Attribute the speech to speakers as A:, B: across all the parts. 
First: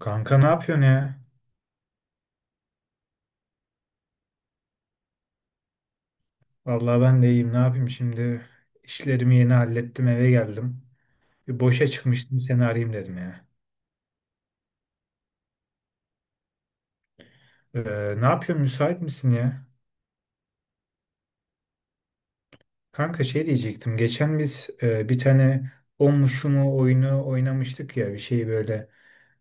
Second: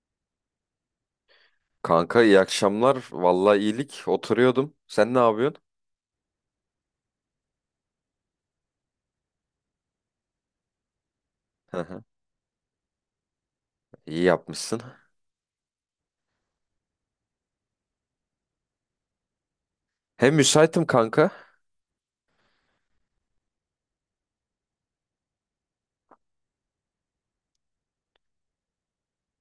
A: Kanka ne yapıyorsun ya?
B: Kanka, iyi akşamlar. Vallahi iyilik. Oturuyordum. Sen ne yapıyorsun?
A: Vallahi ben de iyiyim. Ne yapayım şimdi? İşlerimi yeni hallettim, eve geldim. Bir
B: Hı
A: boşa
B: hı.
A: çıkmıştım, seni arayayım dedim ya.
B: İyi yapmışsın.
A: Ee, ne yapıyorsun? Müsait misin ya?
B: Hem müsaitim kanka.
A: Kanka şey diyecektim. Geçen biz bir tane o mu şu mu oyunu oynamıştık ya. Bir şeyi böyle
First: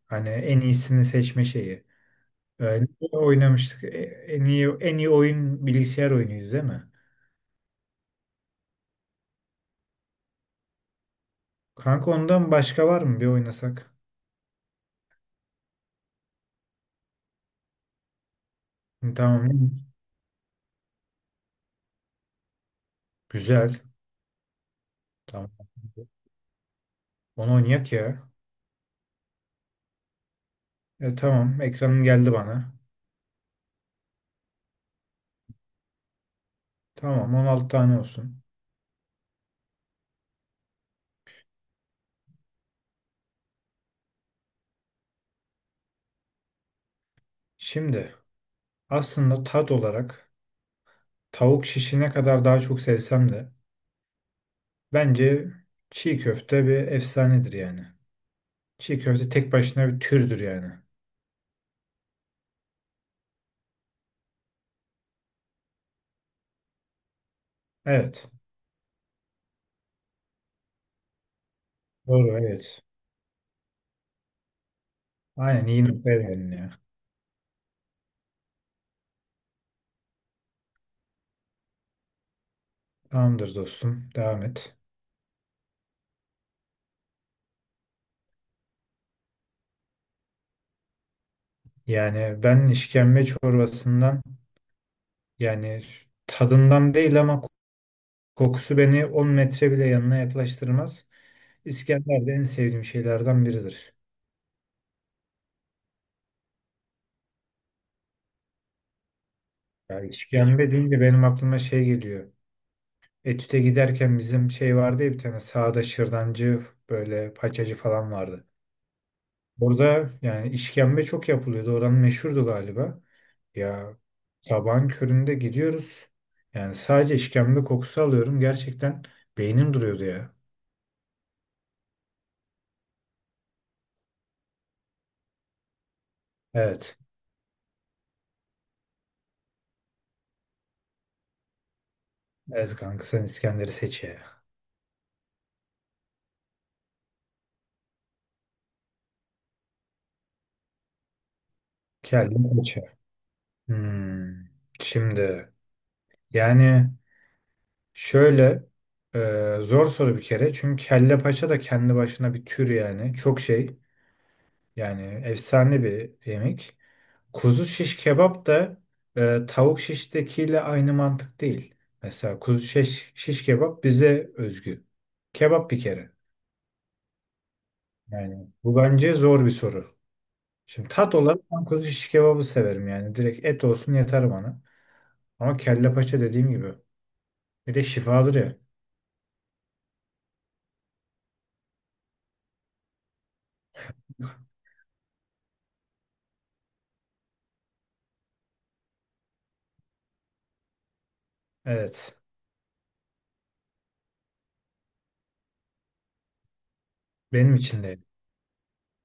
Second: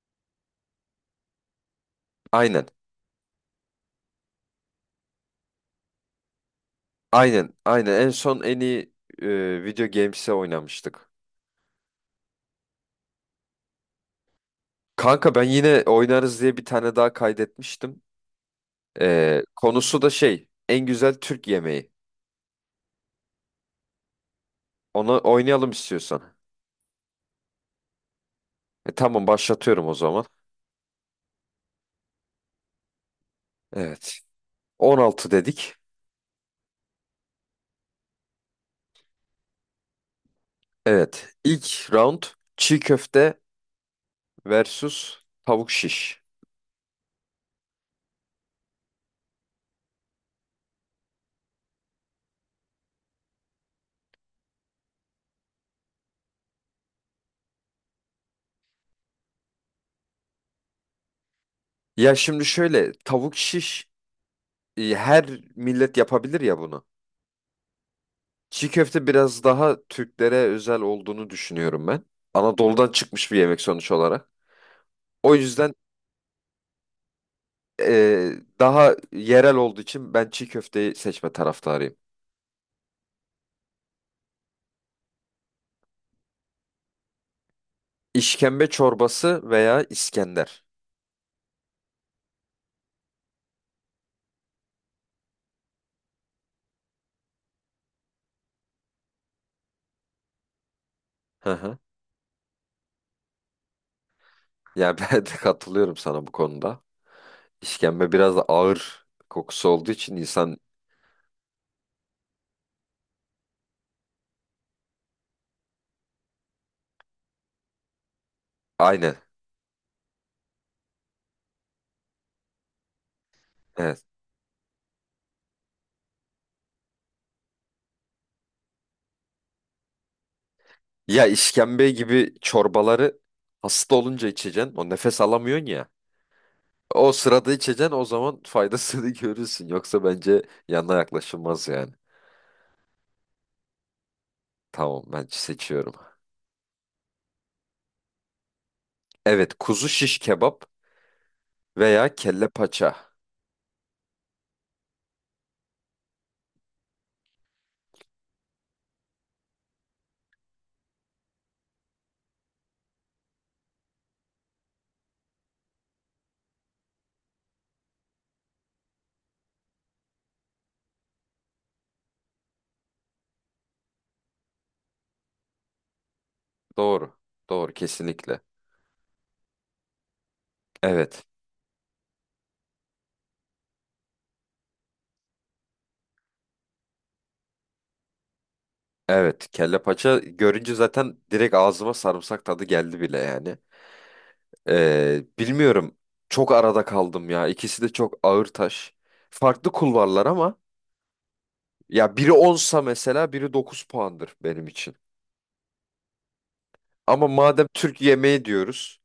A: hani en iyisini seçme şeyi.
B: Aynen.
A: Ne oynamıştık. En iyi oyun bilgisayar oyunuydu değil mi?
B: Aynen. Aynen. En son en iyi video games'e oynamıştık.
A: Kanka ondan başka var mı? Bir oynasak.
B: Kanka ben yine oynarız diye bir tane daha kaydetmiştim.
A: Tamam.
B: Konusu da şey. En güzel Türk yemeği.
A: Güzel.
B: Onu
A: Tamam.
B: oynayalım istiyorsan.
A: Onu oynayak ya.
B: Tamam, başlatıyorum o zaman.
A: Tamam, ekranın geldi bana.
B: Evet. 16 dedik.
A: Tamam, 16 tane olsun.
B: Evet. İlk round çiğ köfte versus tavuk şiş.
A: Şimdi aslında tat olarak tavuk şişi ne kadar daha çok sevsem de bence çiğ köfte bir efsanedir yani. Çiğ köfte tek başına bir türdür yani.
B: Ya şimdi şöyle, tavuk şiş her millet yapabilir ya bunu.
A: Evet.
B: Çiğ köfte biraz daha Türklere özel olduğunu düşünüyorum ben.
A: Doğru, evet.
B: Anadolu'dan çıkmış bir yemek sonuç olarak. O
A: Aynen
B: yüzden
A: iyi noktaya değindin ya.
B: e, daha yerel olduğu için ben çiğ köfteyi seçme taraftarıyım.
A: Tamamdır dostum, devam et.
B: İşkembe çorbası veya İskender.
A: Yani ben işkembe çorbasından yani tadından değil ama kokusu beni 10 metre bile yanına yaklaştırmaz.
B: Hı hı.
A: İskender de en sevdiğim şeylerden biridir.
B: Yani ben de katılıyorum sana bu konuda. İşkembe biraz da ağır kokusu olduğu
A: Yani
B: için insan
A: işkembe deyince benim aklıma şey geliyor. Etüt'e giderken bizim şey vardı ya bir tane sağda şırdancı böyle paçacı falan vardı.
B: aynı.
A: Orada yani işkembe çok yapılıyordu. Oranın meşhurdu galiba. Ya sabahın köründe gidiyoruz. Yani sadece işkembe kokusu alıyorum. Gerçekten beynim duruyordu ya.
B: Ya işkembe gibi çorbaları hasta olunca içeceksin. O nefes alamıyorsun ya.
A: Evet.
B: O sırada içeceksin, o zaman faydasını görürsün. Yoksa bence yanına yaklaşılmaz yani.
A: Evet kanka sen İskender'i seç ya.
B: Tamam, ben seçiyorum. Evet, kuzu şiş kebap veya kelle
A: Keldim kaça.
B: paça.
A: Hmm. Şimdi yani şöyle zor soru bir kere. Çünkü kelle paça da kendi başına bir tür yani. Çok şey yani efsane bir yemek. Kuzu şiş kebap da tavuk şiştekiyle aynı mantık değil. Mesela kuzu şiş, şiş kebap bize özgü. Kebap bir kere.
B: Doğru. Doğru, kesinlikle.
A: Yani bu bence zor bir soru. Şimdi tat
B: Evet.
A: olarak ben kuzu şiş kebabı severim yani. Direkt et olsun yeter bana. Ama kelle paça dediğim gibi. Bir de şifadır ya.
B: Evet, kelle paça görünce zaten direkt ağzıma sarımsak tadı geldi bile yani. Bilmiyorum. Çok arada kaldım ya. İkisi de çok ağır taş. Farklı kulvarlar ama
A: Evet.
B: ya biri onsa mesela biri 9 puandır benim için. Ama
A: Benim
B: madem
A: için de.
B: Türk yemeği diyoruz,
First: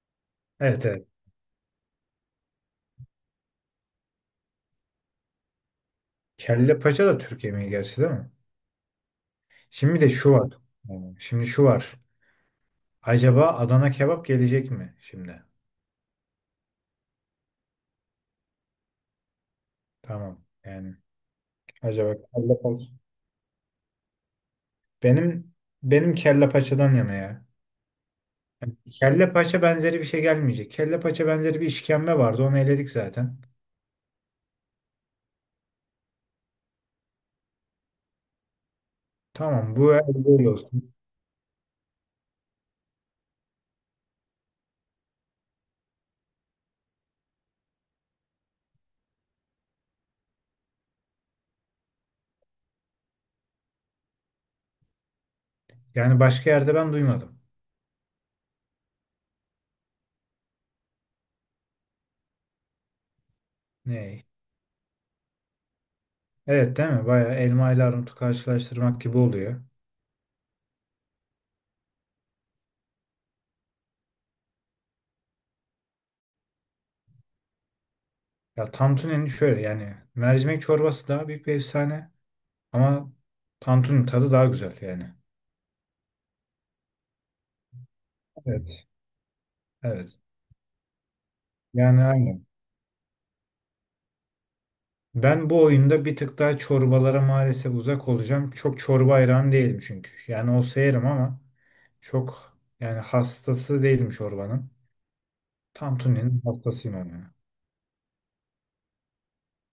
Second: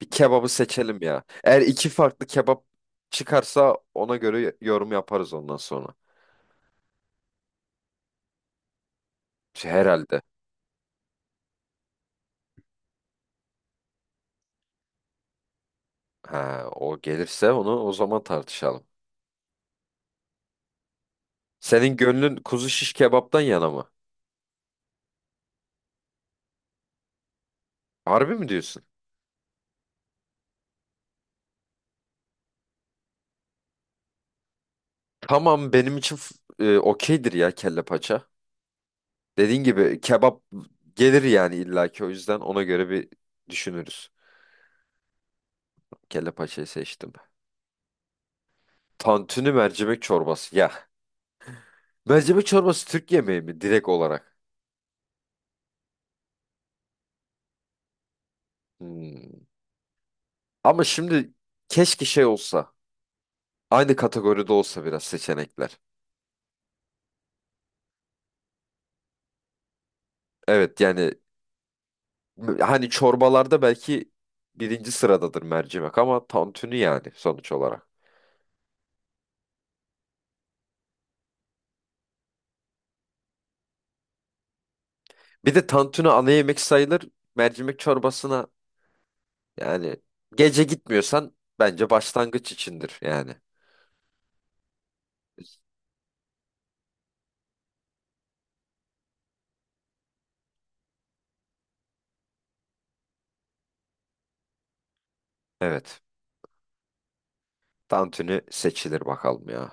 B: bir kebabı
A: Evet,
B: seçelim
A: evet.
B: ya. Eğer iki farklı kebap çıkarsa ona göre yorum yaparız ondan sonra.
A: Kelle paça da Türk yemeği gerçi değil mi?
B: Şey,
A: Şimdi de
B: herhalde.
A: şu var. Tamam. Şimdi şu var. Acaba Adana kebap gelecek mi şimdi?
B: Ha, o gelirse onu o zaman tartışalım.
A: Tamam. Yani
B: Senin
A: acaba
B: gönlün
A: kelle
B: kuzu
A: paça.
B: şiş kebaptan yana mı?
A: Benim benim kelle paçadan yana ya.
B: Harbi mi diyorsun?
A: Kelle paça benzeri bir şey gelmeyecek. Kelle paça benzeri bir işkembe vardı. Onu eledik zaten.
B: Tamam, benim için okeydir ya, kelle paça. Dediğin
A: Tamam, bu
B: gibi
A: el
B: kebap
A: böyle olsun.
B: gelir yani illaki, o yüzden ona göre bir düşünürüz. Kelle paçayı seçtim. Tantuni, mercimek çorbası. Ya mercimek çorbası Türk yemeği mi direkt olarak?
A: Yani başka yerde ben duymadım.
B: Hmm. Ama şimdi keşke şey olsa. Aynı
A: Ne?
B: kategoride olsa biraz seçenekler.
A: Evet, değil mi? Bayağı elma ile armutu karşılaştırmak gibi oluyor.
B: Evet yani, hani çorbalarda belki birinci sıradadır mercimek ama tantuni yani sonuç olarak.
A: Ya Tantuni'nin şöyle yani mercimek çorbası daha büyük bir efsane. Ama Tantun'un tadı daha güzel yani.
B: Bir de tantuni ana yemek sayılır. Mercimek çorbasına
A: Evet.
B: yani
A: Evet.
B: gece gitmiyorsan bence
A: Yani aynen.
B: başlangıç içindir yani.
A: Ben bu oyunda bir tık daha çorbalara maalesef uzak olacağım. Çok çorba hayranı değilim çünkü. Yani olsa yerim ama çok yani hastası değilim çorbanın.
B: Evet.
A: Tantuni'nin hastasıyım ama ya.
B: Tantuni seçilir bakalım ya.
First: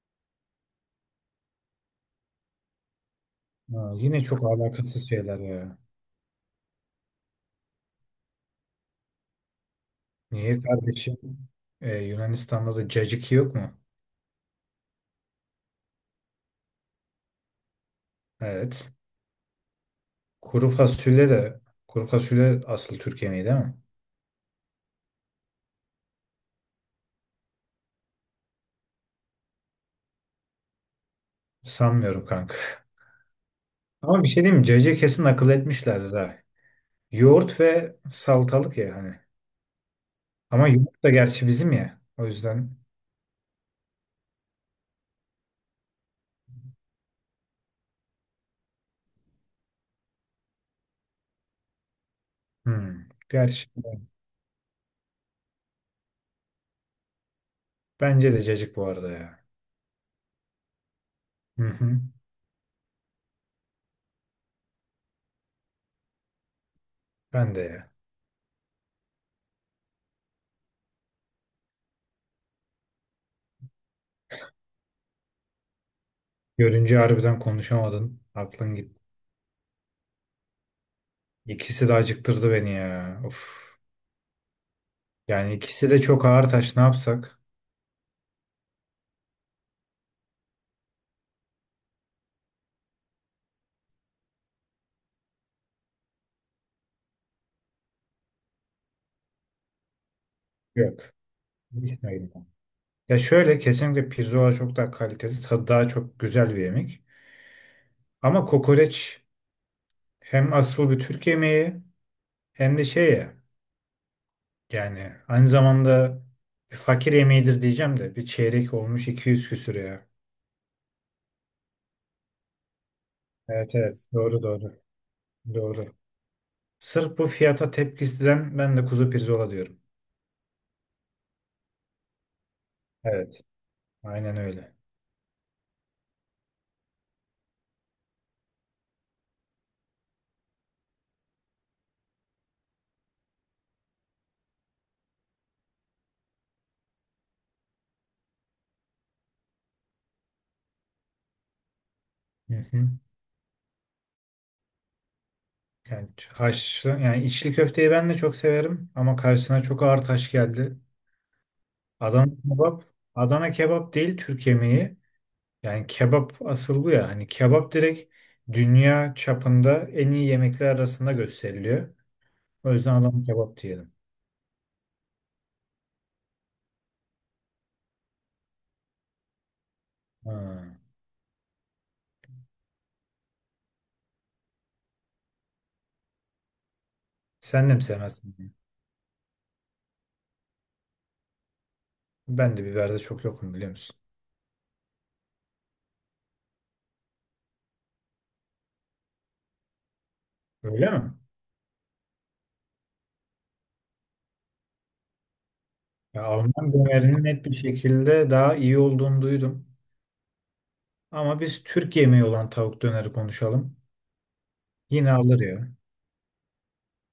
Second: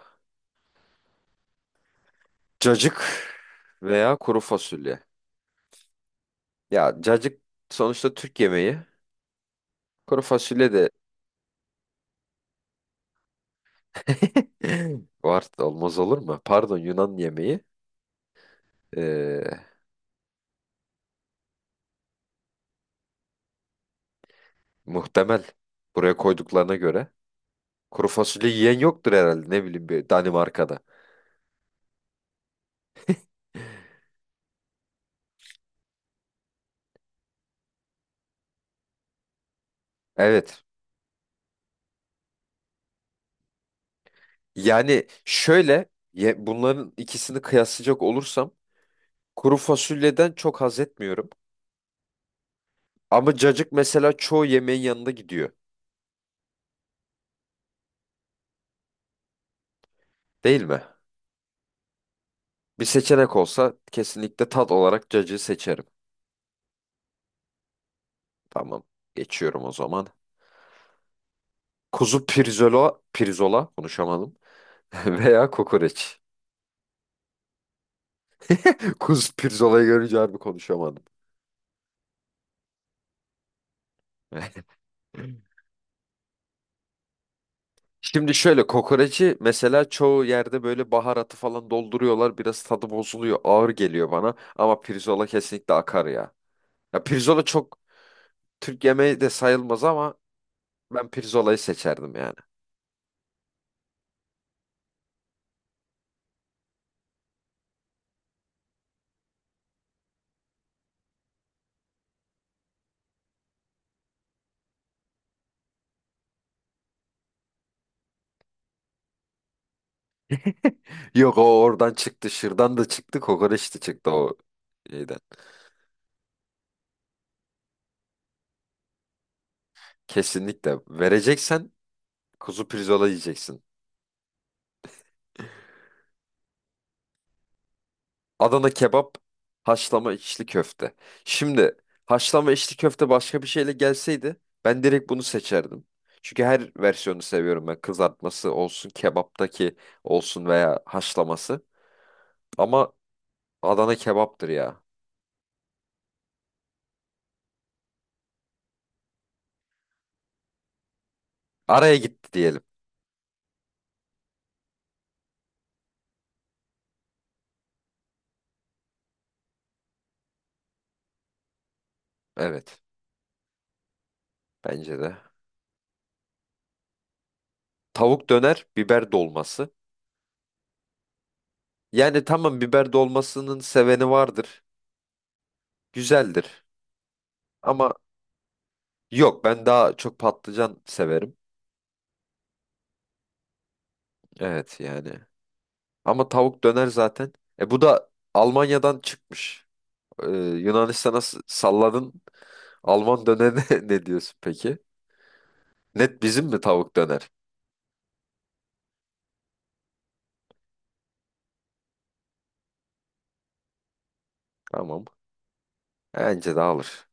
B: Cacık
A: Ha,
B: veya
A: yine
B: kuru
A: çok
B: fasulye.
A: alakasız şeyler ya.
B: Ya cacık sonuçta Türk yemeği. Kuru
A: Niye
B: fasulye de
A: kardeşim? Yunanistan'da da caciki yok mu?
B: var, olmaz olur mu? Pardon, Yunan yemeği.
A: Evet.
B: Ee,
A: Kuru fasulye de kuru fasulye asıl Türkiye mi değil mi?
B: Muhtemel, buraya koyduklarına göre. Kuru fasulye yiyen yoktur herhalde, ne bileyim, bir Danimarka'da.
A: Sanmıyorum kanka. Ama bir şey diyeyim mi? CC kesin akıl etmişlerdi daha. Yoğurt ve salatalık ya hani.
B: Evet.
A: Ama yoğurt da gerçi bizim ya. O yüzden.
B: Yani şöyle, bunların ikisini kıyaslayacak olursam kuru fasulyeden çok haz etmiyorum.
A: Hmm.
B: Ama
A: Gerçi
B: cacık mesela çoğu yemeğin yanında gidiyor.
A: bence de cacık bu arada ya.
B: Değil mi?
A: Hı hı.
B: Bir seçenek olsa kesinlikle tat olarak cacığı seçerim.
A: Ben de ya.
B: Tamam. Geçiyorum o zaman. Kuzu pirzola, pirzola konuşamadım. Veya kokoreç.
A: Görünce harbiden konuşamadın. Aklın git.
B: Kuzu pirzolayı görünce harbi konuşamadım.
A: İkisi de acıktırdı beni ya. Of. Yani ikisi de çok ağır taş. Ne yapsak?
B: Şimdi şöyle, kokoreci mesela çoğu yerde böyle baharatı falan dolduruyorlar. Biraz tadı bozuluyor. Ağır geliyor bana. Ama pirzola kesinlikle akar ya. Ya pirzola çok Türk yemeği de sayılmaz ama
A: Yok.
B: ben pirzolayı seçerdim
A: Gitmeyelim.
B: yani.
A: Ya şöyle, kesinlikle pirzola çok daha kaliteli. Tadı daha çok güzel bir yemek. Ama kokoreç hem asıl bir Türk yemeği hem de şey ya. Yani aynı zamanda bir fakir yemeğidir diyeceğim de bir çeyrek olmuş 200 küsür ya.
B: Yok, o oradan çıktı. Şırdan da çıktı. Kokoreç
A: Evet,
B: de
A: evet,
B: çıktı o
A: doğru, doğru,
B: şeyden.
A: doğru. Sırf bu fiyata tepkisinden ben de kuzu pirzola diyorum.
B: Kesinlikle. Vereceksen kuzu pirzola
A: Evet,
B: yiyeceksin.
A: aynen öyle.
B: Adana kebap, haşlama içli köfte. Şimdi haşlama içli köfte başka bir şeyle gelseydi ben direkt bunu seçerdim. Çünkü her versiyonu seviyorum ben. Kızartması olsun, kebaptaki olsun veya haşlaması.
A: Hı hı.
B: Ama Adana kebaptır ya.
A: Yani haşlı yani içli köfteyi ben de çok severim ama karşısına çok ağır taş geldi.
B: Araya
A: Adana
B: gitti diyelim.
A: kebap, Adana kebap değil Türk yemeği. Yani kebap asıl bu ya. Hani kebap direkt dünya çapında en iyi yemekler arasında gösteriliyor. O
B: Evet,
A: yüzden Adana kebap diyelim.
B: bence de. Tavuk döner, biber dolması.
A: Ha.
B: Yani tamam, biber dolmasının seveni vardır. Güzeldir.
A: Sen de mi
B: Ama
A: sevmezsin?
B: yok, ben daha çok patlıcan severim.
A: Ben de biberde çok yokum biliyor musun?
B: Evet yani. Ama tavuk döner zaten. E bu da Almanya'dan çıkmış. Ee,
A: Öyle mi?
B: Yunanistan'a salladın. Alman dönerine ne diyorsun peki? Net
A: Ya
B: bizim mi
A: Alman
B: tavuk
A: dönerinin
B: döner?
A: net bir şekilde daha iyi olduğunu duydum. Ama biz Türk yemeği olan tavuk döneri konuşalım.
B: Tamam.
A: Yine alır ya.
B: Bence de alır.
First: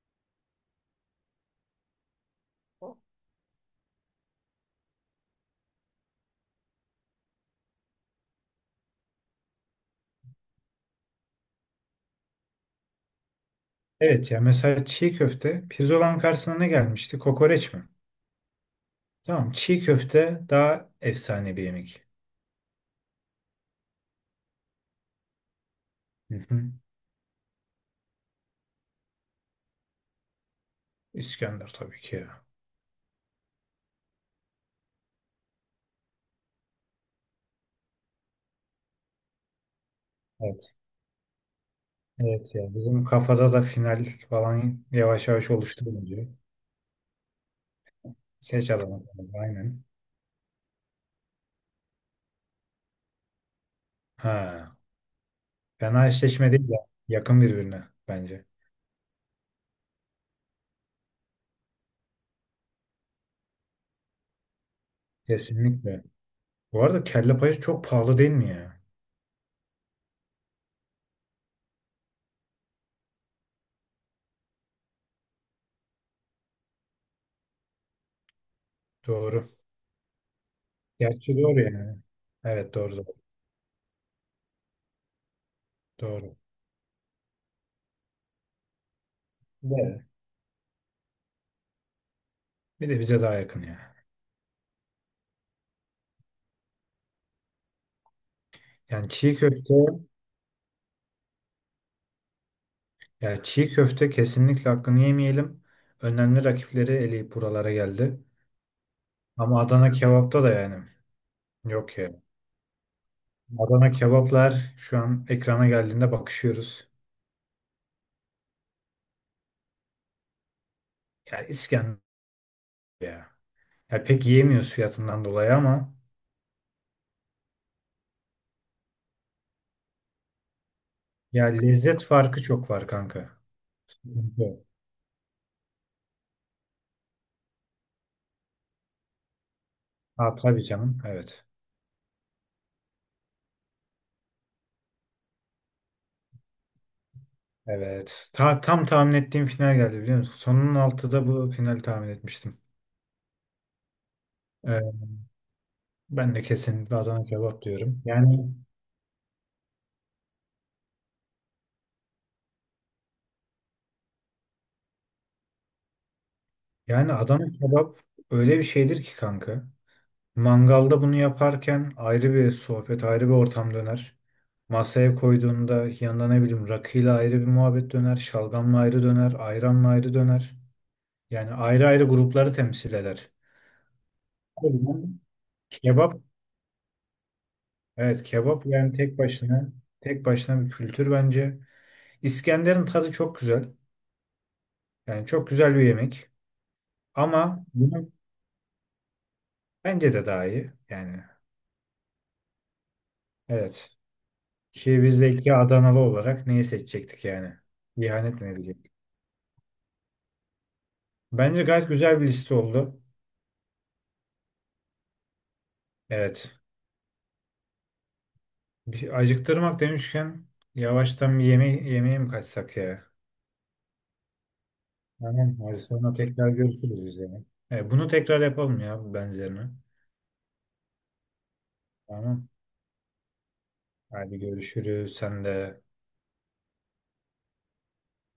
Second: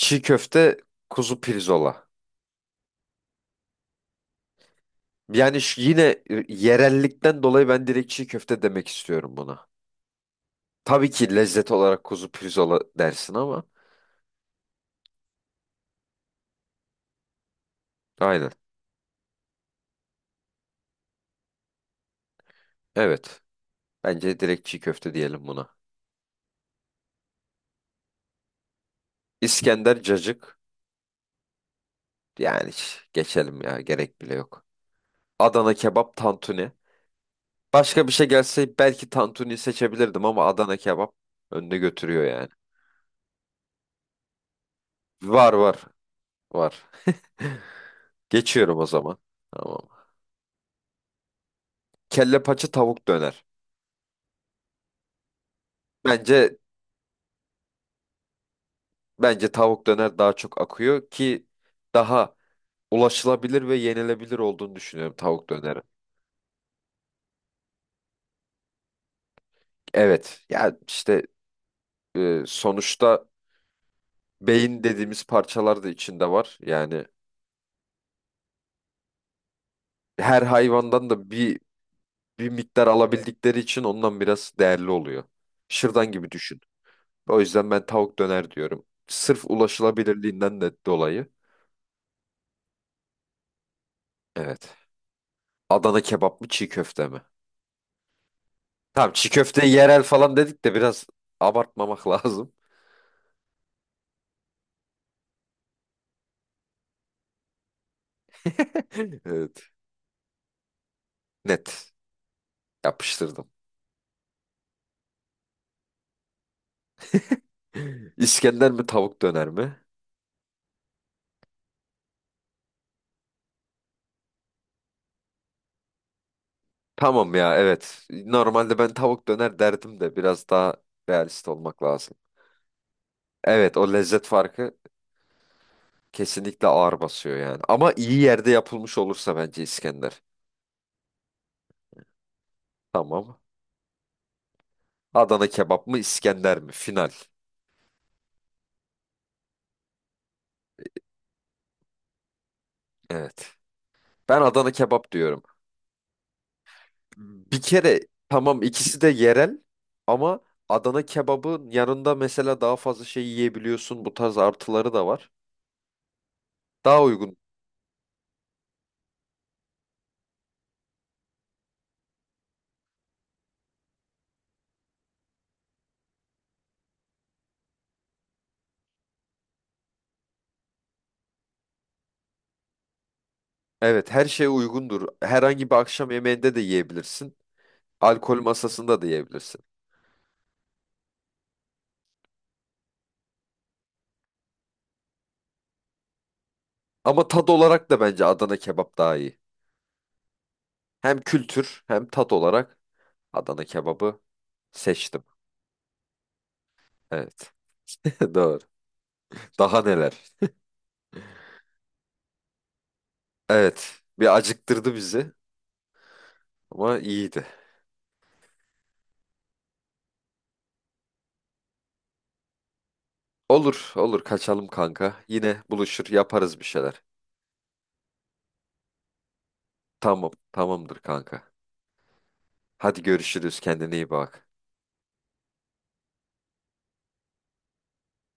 B: Çiğ köfte, kuzu pirzola. Yani şu yine yerellikten dolayı ben direkt çiğ köfte demek istiyorum buna. Tabii ki lezzet olarak kuzu pirzola dersin ama.
A: Evet ya, mesela çiğ köfte pirzolanın karşısına ne gelmişti? Kokoreç mi?
B: Aynen.
A: Tamam, çiğ köfte daha efsane bir yemek.
B: Evet. Bence direkt çiğ köfte diyelim buna.
A: Hı hı.
B: İskender, cacık.
A: İskender tabii ki ya.
B: Yani geçelim ya, gerek bile yok. Adana kebap, tantuni. Başka bir şey gelse belki tantuni seçebilirdim ama
A: Evet.
B: Adana kebap önde götürüyor yani.
A: Evet ya, bizim kafada da final falan yavaş yavaş
B: Var, var,
A: oluştu bence.
B: var.
A: Seç
B: Geçiyorum o
A: adamı.
B: zaman.
A: Aynen.
B: Tamam. Kelle paça, tavuk döner.
A: Ha. Fena eşleşme
B: Bence
A: değil ya. Yakın birbirine bence.
B: bence tavuk döner daha çok akıyor ki daha ulaşılabilir ve yenilebilir olduğunu düşünüyorum tavuk döneri.
A: Kesinlikle. Bu arada kelle payı çok pahalı değil mi ya?
B: Evet. Ya işte, sonuçta beyin dediğimiz parçalar da içinde var. Yani
A: Doğru.
B: her hayvandan da
A: Gerçi
B: bir
A: doğru yani.
B: bir
A: Evet,
B: miktar
A: doğru, doğru.
B: alabildikleri için ondan biraz değerli oluyor. Şırdan gibi
A: Doğru.
B: düşün. O yüzden ben tavuk döner diyorum. Sırf
A: Evet.
B: ulaşılabilirliğinden de dolayı.
A: Bir de bize daha yakın ya.
B: Evet. Adana kebap mı, çiğ köfte mi?
A: Yani
B: Tamam, çiğ
A: çiğ
B: köfte
A: köfte,
B: yerel falan dedik de biraz abartmamak lazım.
A: yani çiğ köfte kesinlikle hakkını yemeyelim. Önemli rakipleri eleyip buralara geldi. Ama
B: Evet.
A: Adana kebapta da yani
B: Net.
A: yok ya.
B: Yapıştırdım.
A: Adana kebaplar şu an ekrana geldiğinde bakışıyoruz.
B: İskender mi, tavuk döner mi?
A: Ya İskender ya. Ya pek yiyemiyoruz fiyatından dolayı ama
B: Tamam ya, evet. Normalde ben tavuk döner derdim de biraz daha
A: ya,
B: realist olmak
A: lezzet
B: lazım.
A: farkı çok var kanka.
B: Evet, o lezzet
A: Evet.
B: farkı kesinlikle ağır basıyor yani. Ama iyi yerde yapılmış olursa bence İskender.
A: Ha, tabii canım. Evet.
B: Tamam. Adana kebap mı, İskender mi? Final.
A: Evet. Tam tahmin ettiğim final geldi biliyor musun? Sonun altıda bu finali tahmin etmiştim.
B: Evet. Ben Adana
A: Ee,
B: kebap diyorum.
A: ben de kesinlikle Adana
B: Bir
A: kebap
B: kere
A: diyorum. Yani
B: tamam, ikisi de yerel ama Adana kebabın yanında mesela daha fazla şey yiyebiliyorsun. Bu tarz artıları da var. Daha uygun.
A: Adana kebap öyle bir şeydir ki kanka. Mangalda bunu yaparken ayrı bir sohbet, ayrı bir ortam döner. Masaya koyduğunda yanında ne bileyim rakıyla ayrı bir muhabbet döner, şalgamla ayrı döner, ayranla ayrı döner. Yani ayrı ayrı grupları temsil eder.
B: Evet, her şey
A: O
B: uygundur.
A: yüzden
B: Herhangi bir akşam
A: kebap.
B: yemeğinde de yiyebilirsin.
A: Evet,
B: Alkol
A: kebap yani
B: masasında da
A: tek
B: yiyebilirsin.
A: başına, tek başına bir kültür bence. İskender'in tadı çok güzel. Yani çok güzel bir yemek.
B: Ama tat
A: Ama
B: olarak da
A: bunun
B: bence Adana kebap daha iyi.
A: bence de daha iyi.
B: Hem
A: Yani
B: kültür hem tat olarak Adana
A: evet.
B: kebabı
A: Ki biz
B: seçtim.
A: de iki Adanalı olarak neyi seçecektik
B: Evet.
A: yani? İhanet mi
B: Doğru.
A: edecektik?
B: Daha neler?
A: Bence gayet güzel bir liste oldu.
B: Evet. Bir acıktırdı bizi
A: Evet.
B: ama iyiydi.
A: Bir acıktırmak demişken yavaştan bir yeme yemeğe mi kaçsak ya?
B: Olur, olur. Kaçalım kanka. Yine
A: Tamam. Hadi
B: buluşur,
A: sonra tekrar
B: yaparız bir şeyler.
A: görüşürüz biz yani. Evet, bunu tekrar yapalım ya benzerini.
B: Tamam, tamamdır kanka.
A: Tamam.
B: Hadi görüşürüz. Kendine iyi
A: Hadi
B: bak.
A: görüşürüz. Sen de